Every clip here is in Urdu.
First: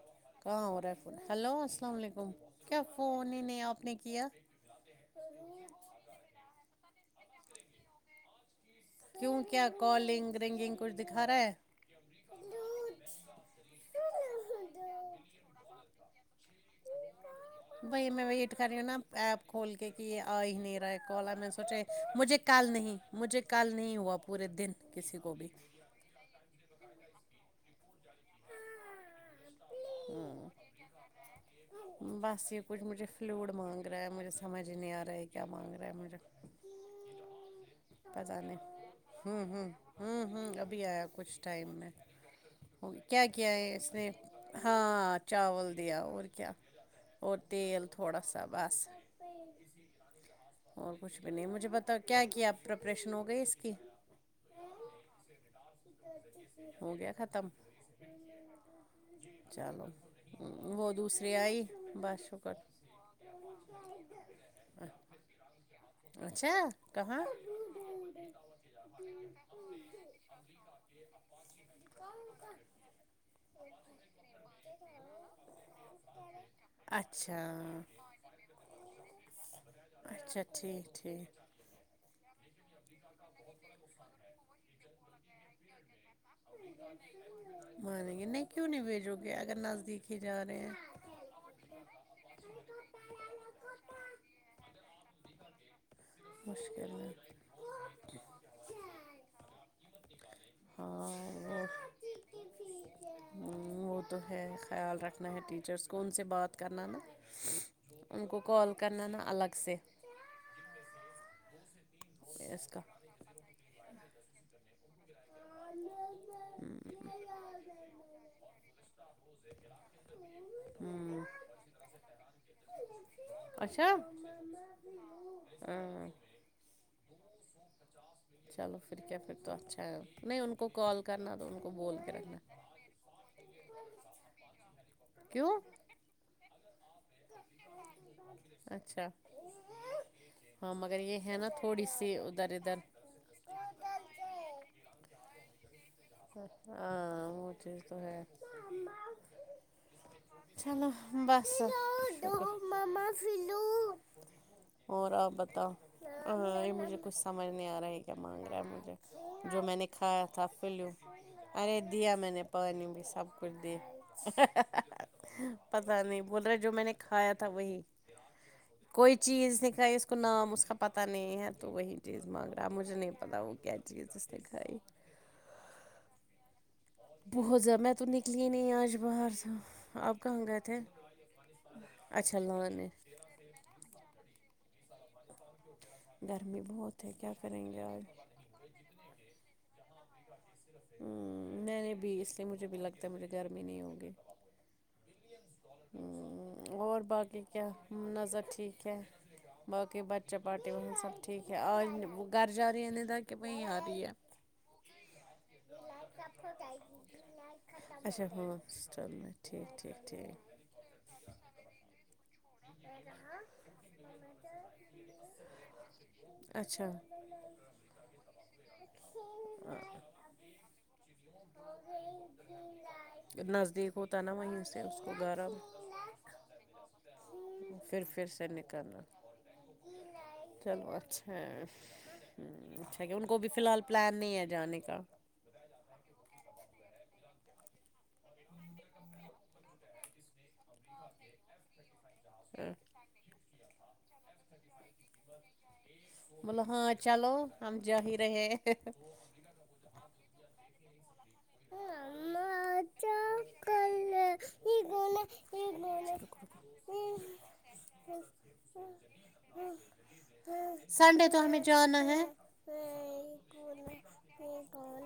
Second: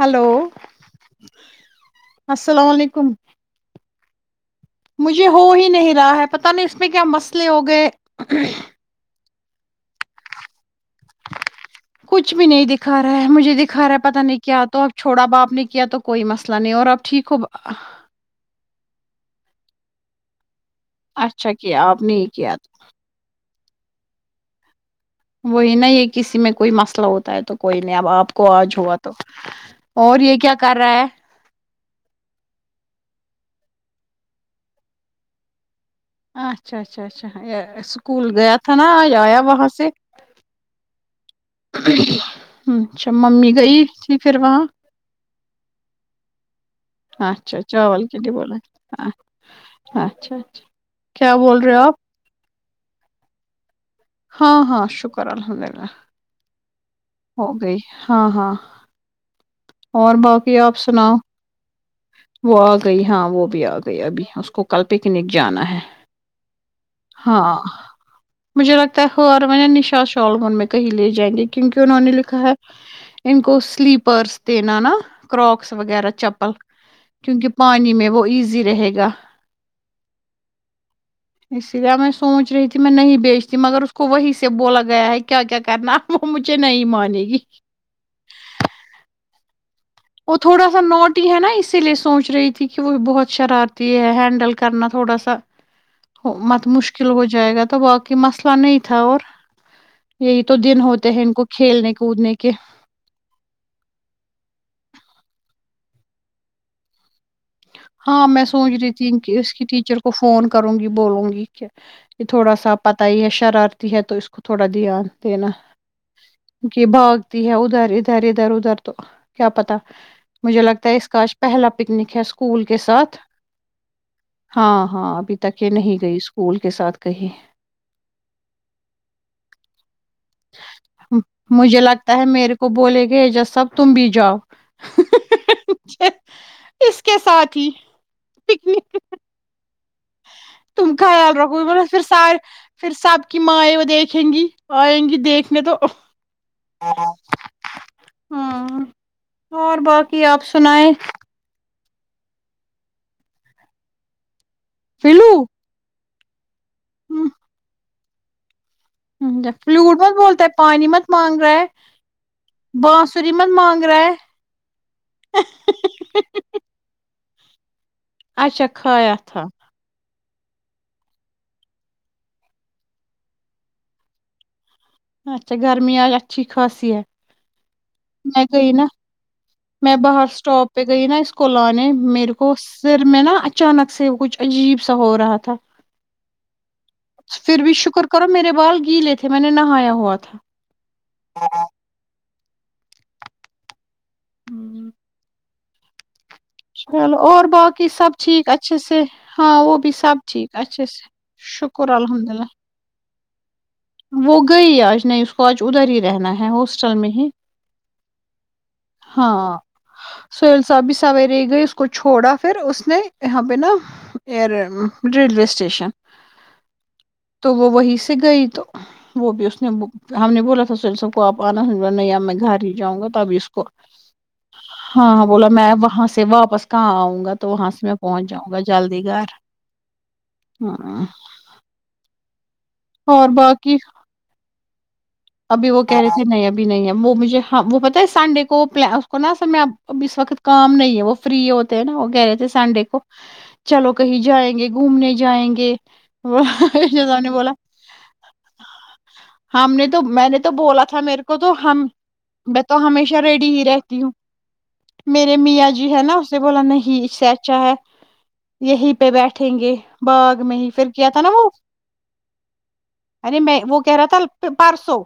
ہلو السلام علیکم کیایا مجھے ہو ہی نہیں رہا ہے پتا نہیں اس میں کیا مسئلے ہو گئے کیوں کیا کالنگ رنگنگ کچھ دکھا رہا ہے کچھ بھی نہیں دکھا رہا ہے مجھے دکھا رہا ہے پتا نہیں کیا تو اب چھوڑا باپ نے کیا تو کوئی مسئلہ نہیں اور اب ٹھیک ہو بی میں وہ یہ کر رہے نا ایپ کھول کے کہ یہ آ ہی نہیں ہے کوال میں نے اچھا سوچے کیا آپ نے یہ مجھے کیا کال نہیں مجھے کل نہیں ہوا پورے دن کسی کو بھی وہی ن یہ کسی میں کوئی مسئلہ ہوتا تا ہے تو کوئی نہیں اب آپ کو آج ہوا تو اور یہ کیا کر رہا ہے بس یہ کچھ مجھے فل مانگ رہا ہے مجھے سمجھ نہیں آ رہا ہے کیا مانگ رہا ہے مجھے اچھا اچھا اچھا یہ اسکول پتہ گیا نہیں تھا نا آج آیا وہاں سے تو کچھ ٹائم میں اچھا کیا کیا ممی ہے گئی اس نے تھی پھر وہاں ہاں چاول دیا اور کیا اور اچھا تیل چاال تھوڑا کٹیے سا بولا بس ہاں ہاں اور کچھ بھی نہیں مجھے بتا کیا کیا پرپریشن ہو گئی اس اکے ہاں ہاں شکر الحمد للہ ہو گیا ہو ختم گئی ہاں ہاں چلو اور باقی آپ وہ سناؤ دوسری آئی بس شکر وہ آ گئی ہاں وہ بھی آ گئی ابھی اس کو کل پکنک جانا ہے اچھا کہاں ہاں مجھے لگتا ہے ہور میں نشا شالمن میں کہیں لے جائیں گے کیونکہ نے لکھا ہے ان کو سلیپر دینا نا کروکس وغیرہ چپل اچھا کیونکہ پانی میں وہ ایزی رہے گا اچھا ٹھیک ٹھیک اسی لیے ہمیں سوچ رہی تھی میں نہیں بیچتی مگر اس کو وہی سے بولا گیا ہے کیا کیا کرنا اب وہ مجھے نہیں مانے گی مانیں گ نہیں کیوں نہیں بیجو گ کرن وہ تھوڑا سا نوٹ ہی ہے نا اسی لیے سوچ رہی تھی کہ وہ بہت شرارتی ہے ہینڈل کرنا تھوڑا سا مت مشکل ہو جائے گا تو باقی مسئلہ نہیں تھا اور یہی تو دن ہاں ہوتے ہیں ان کو کھیلنے کودنے کے وہ تو ہے خیال رکھنا ہے ٹیچرس کون سے بات کرنا نا ان ہاں کو میں سوچ کال رہی کرنا تھی نا کہ اس الگ کی سے ٹیچر کو فون کروں گی بولوں گی کہ یہ تھوڑا اس سا کا پت ہی ہے شرارتی ہے تو اس کو تھوڑا دھیان دینا کی کہ بھاگتی ہے ادھر ادھر ادھر ادھر تو کیا پتا مجھے لگتا ہے اس کا ہوں آج پہلا پکنک ہے اس کو اسکول کے ساتھ اچھا ہاں ہاں ابھی تک یہ نہیں ہاں گئی اسکول کے ساتھ کہیں چلو پھر کیا پھر تو اچھا ہے نہیں ان کو کال کرنا تو ان کو مجھے بول کے لگتا ہے رکھنا میرے کو بولے گے ایجسب تم بھی جاؤ کیوں اس کے ساتھ ہی پکنک اچھا ہاں تم مگر کا یہ خیال ہے نا رکھو گ ب تھوڑی پھر سی سار ادھر پھر ادھر سب کی ماںیں وہ دیکھیں گی آئیں گی دیکھنے تو ایک ہاں وہ چیز تو ہے ہاں اور باقی آپ چلو سنائیں بس ڈ مما فلو [unintelligible] اور فلو آپ بتاؤ ہاں [unintelligible] مجھے کچھ سمجھ آ رہا ہے کیا مانگا میں [unintelligible] جو میں نے فلوٹ مت کھایا بولتا تھا ہے پ پانی لوں مت مانگ رہا ہے ارے دیا میں نے پانی بھی سب بانسری مت کچھ مانگ رہا ہے دیا پتا نہیں بول رہے جو میں نے کھایا تھا وہی اچھا کوئی کھیات تھا چیز نہیں کھائی اس کو نام اس کا پتا نہیں ہے تو وہی چیز مانگ رہا مجھے نہیں پتا وہ کیا چیز اس نے کھائی اچھا گرمیں اچھی خاص بہت زیادہ میں تو میں نکلی نہیں گئی نا آج باہر سے میں آپ باہر کہاں گئے اسٹاپ تھے پہ گئی نا اس کو لنے میرے اچھا کو لان ہے سر میں نا اچانک سے کچھ عجیب سا ہو رہا تھا گرمی بہت ہے کیا پھر کریں بھی گے آج شکر کرو میرے بال گیلے تھے میں نے نہایا ہوا تھا ہ میں نے بیس [unintelligible] نہیں مجھے بھی لگتا ہے مجھے گرمی نہیں ہوگی ہوں [unintelligible] ہوں [unintelligible] اور باقی کیا سب نظر اچھے ٹھیک ہے سے ہاں وہ بھی باقی سب بچہ ٹھیک پارٹی اچھے سے سب ٹھیک ہے آج شکر الحمد گھر اللہ جا رہی ہیں نہیں تک وہ گئی آج نہیں اس کو آج ادھر ہی رہنا ہے ہاسٹل میں ہی اچھا ہاں [inaudible] ٹھیک ٹھیک ٹھیک سب بھی سوائی رہی گئی اس کو چھوڑا پھر اس نے یہاں پہ نا ایر ریلوے اسٹیشن تو وہ وہی سے گئی تو وہ بھی اس نے اچھا ہم نے بولا تھا سل سب اپ انا اس نے بولا نہیں اب میں گھر ہی جاؤں گا تب اس کو نزدیک ہوتا نا وہیں سے اس کو ہاں بولا گرم میں وہاں سے واپس کہاں آؤں گا تو وہاں سے میں پھر پھر پہنچ سے جاؤں گا نکلنا جلدی گھر چلو ہ لیکن ان کو بھی فحال پلان نہیں ہے جانے کا بھی نہیں ہے وہ مجھے وہ پتہ ہے سنڈے کو نا اصل میں اب اس وقت کام نہیں ہے وہ فری ہوتے ہیں نا کہہ رہے تھے سنڈے کو چلو کہیں جائیں گے گھومنے جائیں گے بولو ہاں نے چلو بولا ہم جاہی رہے ہم نے تو میں تو بولا تھا میرے کو تو ہم تو ہمیشہ ریڈی ہی رہ تی ہوں میرے میاں جی ہے نا اسے بولا نہیں اس سے اچھا ہے یہی پہ بیٹھیں گے باغ میں ہی پھر کیا تھا سنڈے نا تو وہ ہمیں جانا ہے ارے میں وہ کہہ رہا تھا پرسوں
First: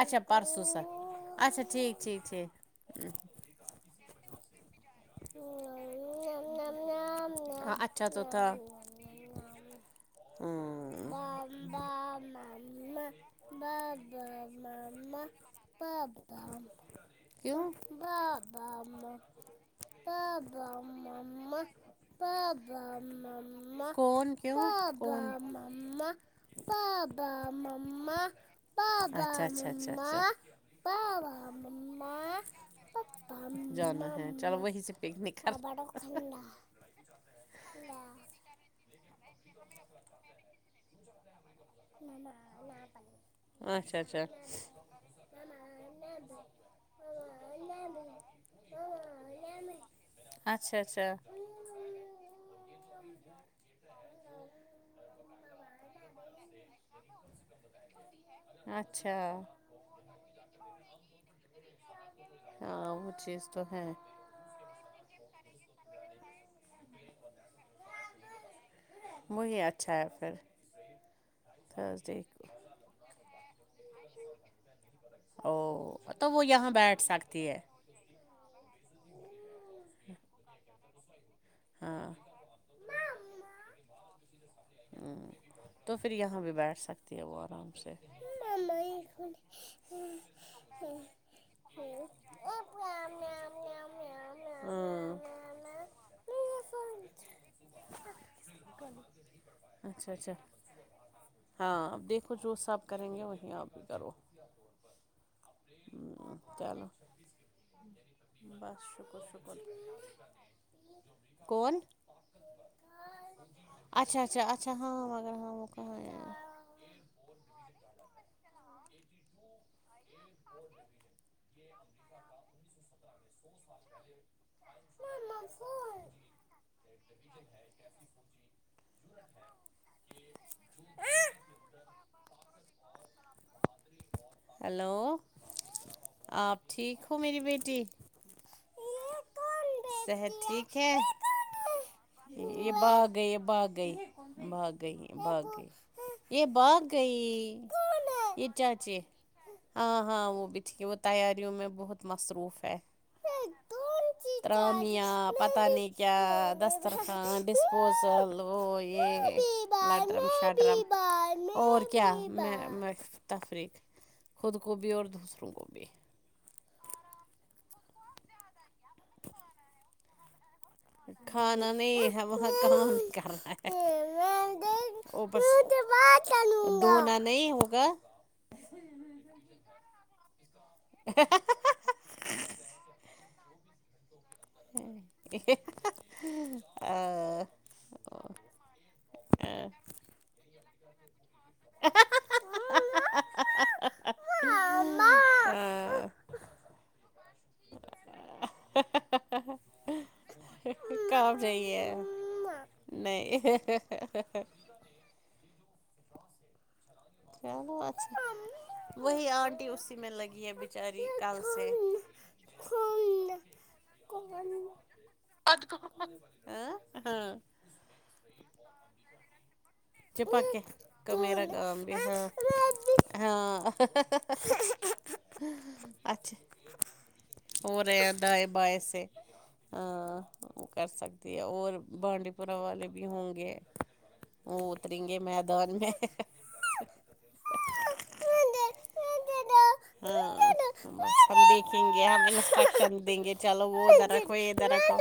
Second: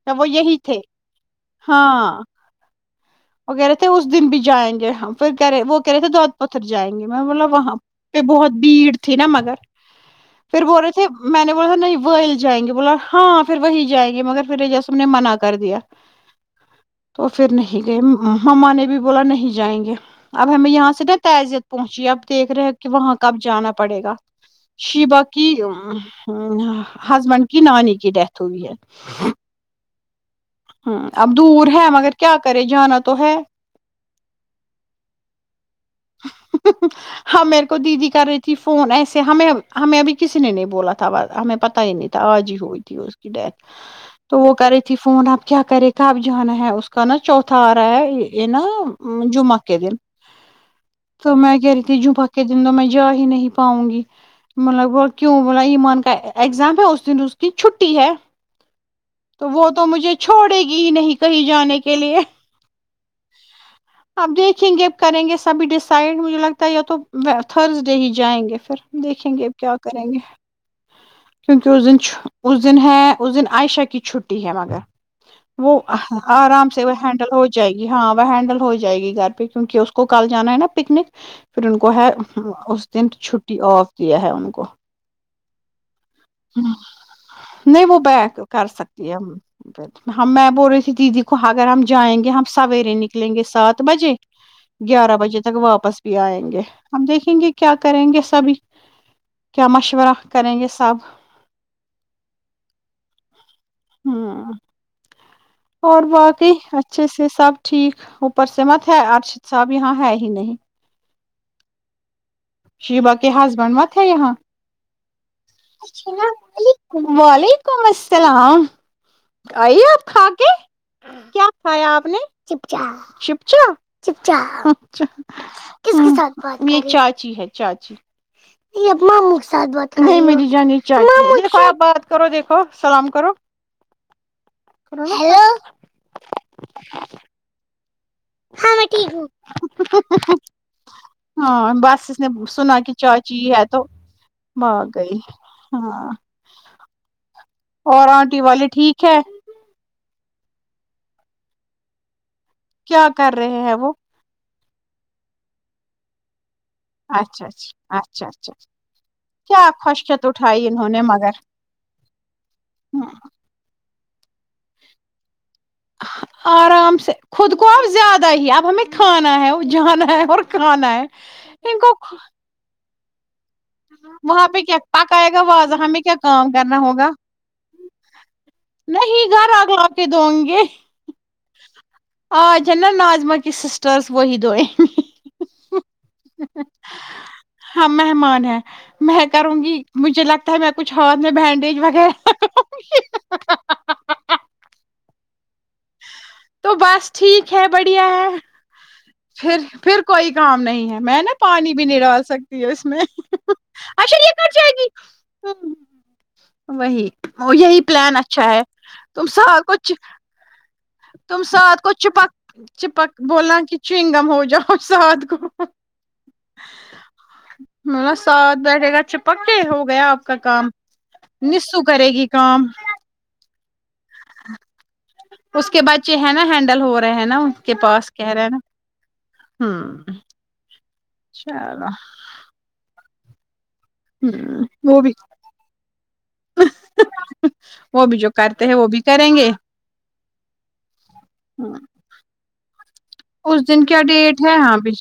اچھا جب وہ یہی پرسوں تھے سر اچھا ٹھیک ٹھیک [inaudible] وغیرہ تھ اس دن بھی جائیں گے ہاں پھرے وہ کہہ رہے تھے دود پتھر جائیں گے میں بولا وہاں ہاں اچھا پہ تو تھا بہت بھیڑ تھی نا مگر پھر بول رہے تھے ہوں میں نے بولے تھ بابا نہیں وہل جائیں گے بولا ماما ہاں پھر وہی جائیں گے مگر پھر اعجاز صاحب نے منع کر دیا بابا تو پھر کیوں نہیں مما نے بھی بابا بولا نہیں جائیں گے اب بابا ہمیں یہاں سے نا مما تعزیت پہنچی اب دیکھ رہے ہیں بابا کہ وہاں کب جانا مما پڑے گا کون کیوں بابا شیبا کی مما بابا ہسبینڈ کی نانی کی مما ڈیتھ بابا مما اچھا [inaudible] ہ اب دور ہے مگر کیا مما کرے جانا تو ہے پپا [inaudible] چلو وہیں سے پکنک کر ہاں میرے کو دیدی کر رہی تھی فون ہمیں ہمیں ابھی کسی نے نہیں بولا تھا ہمیں پتہ ہی نہیں تھا آج ہی ہوئی تھی اس کی ڈیتھ اچھا اچھا تو وہ کری تھی فون اب کیا کرے کب جانا ہے اس کا نا چوتھا آ رہا ہے یہ نا جمعہ کے دن اچھا اچھا تو میں کہہ رہی تھی جمعہ کے دن تو میں جا نہیں پاؤں گی مما نے بولا کیوں بولا ایمان کا ایگزام ہے اس دن اس کی چھٹی ہے اچھا تو وہ تو مجھے چھوڑے گی ہی نہیں کہیں جانے کے لیے ہاں وہ چیز تو ہے اب دیکھیں گے کریں گے سبھی ڈس سائڈ مجھے لگتا ہے یا تو تھرس ڈے ہی جائیں گے پھر دیکھیں گے اب وہی کیا اچھا کریں ہے گے پھر کیونکہ اس دن تھرسڈے کو۔ اس دن ہے اس دن عائشہ کی چھٹی ہے مگر وہ او تو آرام یہاں سے وہ بیٹھ ہینڈل ہو سکتی ہے جائے گی ہاں وہ ہینڈل ہو ج جائے گی گھر پہ کیونکہ اس کو کل جانا ہے نا پکنک پھر ان کو ہاں ہے اس دن چھٹی آف کیا ہے ان کو ہوں، تو پھر یہاں بھی بیٹھ سکتی ہے وہ آرام نہیں سے وہ بیک کر سکتی ہے ہم میں بول رہی تھی دیدی کو اگر ہم جائیں گے ہم سویرے نکلیں گے سات بجے گیارہ بجے بس بھی آئیں گے ہم دیکھیں گے کیا کریں گے سبھی کیا اچھا مشورہ اچھا کریں گے سب ہاں اب دیکھو جو سا آب کریں گے وہیں آپ بھی کرو ہاں اور باقی چلو اچھے سے سب ٹھیک اوپر بس سےمت ہے شکر ارشد شکر صاحب یہاں ہے ہی نہیں کون شیبا کے ہسبینڈ مت ہے اچھا یہاں اچھا اچھا ہاں مگر ہاں وہ کہاں السلام ہے علیکم وعلیکم السلام ہاں آئیے آپ کھا کے کیا کھایا آپ نے چپچا چپچا چپچا کس یہ چاچی ہے چاچی میری جانی چاہیے بات کرو دیکھو سلام کرو ہلو ہیلو آپ ٹھیک ہو میری بیٹی ہاں میں ٹھیک ہ صحت ٹھیک ہے ہاں بس اس نے یہ سنا کہ باغئی یہ چاچی ہے تو باغئی بھاگ باغئی گئی باغئی ہاں یہ باغئی جی اور آنٹی والے ٹھیک ہے ہ ہاں وہ بھی تھی ہے وہ تیاریوں میں بہت م کیا کر رہے ہیں وہ ترامیہ پتہ نہیں کیاست اچھا اچھا اچھا ڈسپوزل اچھا وہ کیا یہٹرم خشکت اٹھائی انہوں نے مگر شٹرم اور کیا تفریق خود کو بھی اور دوسروں کو بھی آرام سے خود کو اب زیادہ ہی اب ہمیں کھانا ہے ا جانا ہے اور کھانا ہے کھانا ان کو نہیں ہے بت تھااں کرنا وہاں پہ کیا ہے پک آئے اوپر گا سے وجحاں میں کیا کام کرنا ہوگا ڈھونڈنا نہیں ہوگا نہیں گھر آگ لا کے دووں گے آ جنا ناظما کی سسٹرس وہی دو آ ہاں مہمان ہے میں کروں گی مجھے لگتا ہے میں کچھات بینڈیج وغیرہ [inaudible] آ آ تو بس ٹھیک ہے بڑھیا ہے پھر پھر کوئی کام نہیں میں نا کام پانی بھی ہے نہیں ڈال سکتی ہ اس میں نہیں اچھا یہ کٹ جائے گی وہی یہی پلان اچھا ہے تم وہی سب آنٹی کچھ اسی میں لگی ہے بیچاری کل تم سے سات کو چپک چپک بولا کہ چنگم ہو جاؤ سات کو ہاں ہاں ما ساتھ بیٹھے گا چپکے ہوگا چپک کا میرا کام بھی کرے ہاں گی کام ہاں اس کے بچے ہیں اچھا نا ہینڈل ہو رہے ہیں نا اس کے ہو پاس ہیں کہ دائیں رہے نا بائیں سے ہ ہاں وہ کر ستی ہے اور بانڈی پورہ والے بھی ہوں گے ہ وہ اتریں بھی گے میدان میں وہ بھی جو کرتے ہیں وہ بھی کریں گے ہاں ہم ہ دیکھیں گے ہم [unintelligible] دیں گے اس چلو دن وہ ا کیا دھر رکھو ڈیٹ ہے یہدھر ہاں بھی رکھو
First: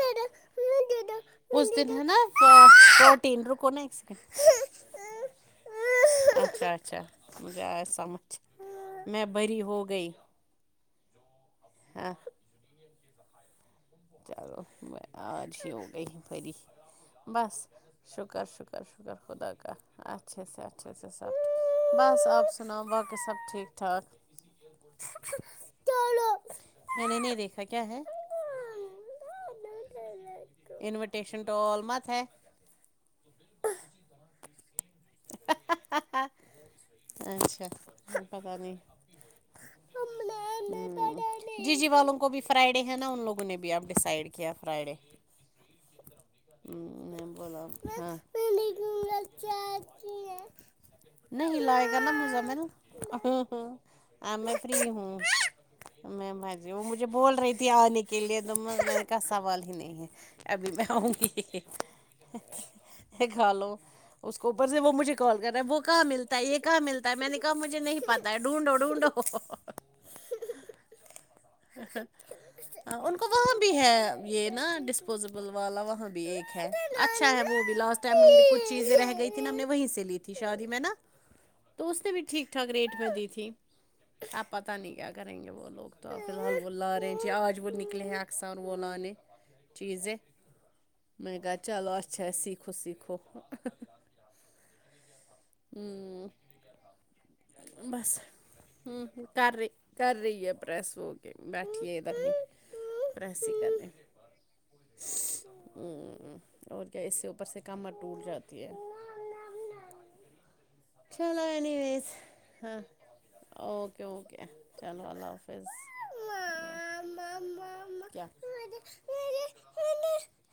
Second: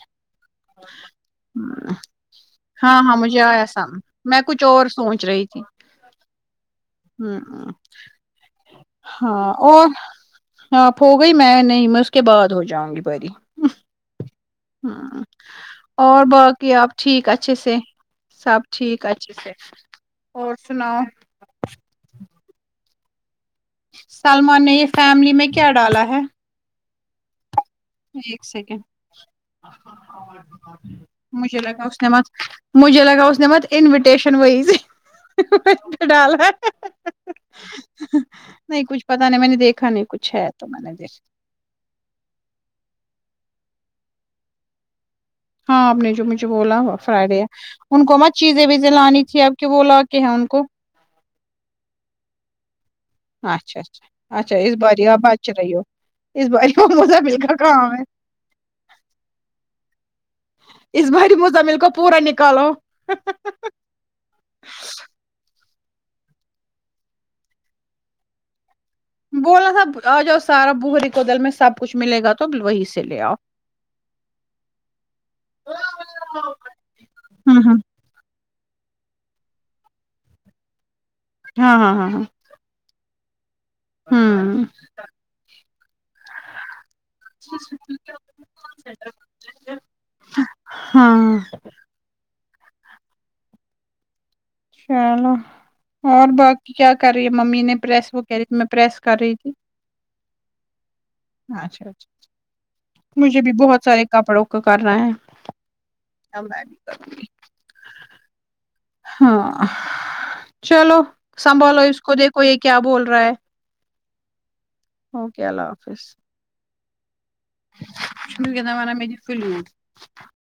اس دن ہے ہاں ہاں مجھے ناٹین آیا رکنا سم ایک میں کچھ اور سوچ رہی تھی سیکنڈ اچھا اچھا ہ مجھے ہ آیا سمجھ میں ہاں بری اور ہو گئی آپ ہو گئی میں نہیں میں اس ہاں کے بعد ہو جاؤں گی بری [unintelligible] ہ اور باقی آپ ٹھیک اچھے سے سب ٹھیک اچھے سے اور سناؤ اپنا با کے سب ٹھیک ٹھاک سلمان نے یہ فیملی میں کیا ڈالا ہے چلو میں نہیں د ایک سیکنڈ [unintelligible] انویٹیشن ٹو مجھے آل لگا اس نے ہے مت مجھے لگا اس نے مت انویٹیشن وہی [inaudible] ڈالا ہے اچھا پتا نہیں کچھ پتا نہیں میں نے دیکھا نہیں کچھ ہے تو میں نے دیکھا ججی والوں کو بھی فرائی ہے نا ان لوگوں نے بھی اب ڈیسائڈ کیا فرائیڈے ہاں آپ نے جو مجھے بولا میں فرائیڈے ہے بولا ان ہاں کو مت چیزیں ویزیں لانی تھی اب کہ وہ لاکے ہیں ان کو نہیں لائے گا نا مزمل میں اچھا اچھا اچھا اس فری باری ہوں آپ بچ رہی ہو میں اس بیٹھی باری ہوں وہ مجھے بول مزمل رہی کا تھی کام آنے ہے کے لیے میں نے کہا سوال ہی نہیں ہے ابھی میں آؤں اس باری گی مزمل کو پورا نکالو کھا لو اس کو اوپر سے وہ مجھے کال وہ کہاں ملتا ہے یہ کہاں ملتا ہے میں نے کہا مجھے نہیں پتا ہے ڈھونڈو ڈھونڈو بولا تھا آ جاؤ سارا بوہری کودل میں سب کچھ ملے گا تو وہی سے ان لے کو آؤ وہاں بھی ہے یہ نا ڈسپوزیبل والا وہاں بھی ایک ہے اچھا ہے وہ بھی ہاں لاسٹ ٹائم ہم نے کچھ چیزیں رہ گئی تھی نا ہم نے وہیں سے لی شادی میں نا ہاں تو اس ہاں نے بھی ہاں ٹھیک ٹھاک ریٹ دی تھی ہاں اب ہاں ہوں پتا نہیں کیا کریں گے وہ لوگ فلحال وہ لا رہے ہیں جی آج وہ نکلے ہیں اکثار وہ لا نے چیزیں میں ہاں نے کہا چلو اچھا ہے سیکھو خود سیکھو چلو ہمم اور باقی کیا کر رہی ہے ممی نے پریس بس وہ کہہ رہی تھی میں پریس کر رہی تھی کر رہی ہے پریس وہ اچھا بیٹھی ہے اچھا ادھر ہی مجھے پریس بھی ہی بہت کرنے سارے کپڑوں کو کرنا ہے کیا میں بھی اور کیا اس کروں گی سے اوپر سے کمر ٹوٹ جاتی ہے ہاں چلو اینی سنبھالو اس ویز کو دیکھو یہ کیا ہاں بول رہا ہے اوکے اوکے چلو اوکے اللہ حافظ کیا [unintelligible]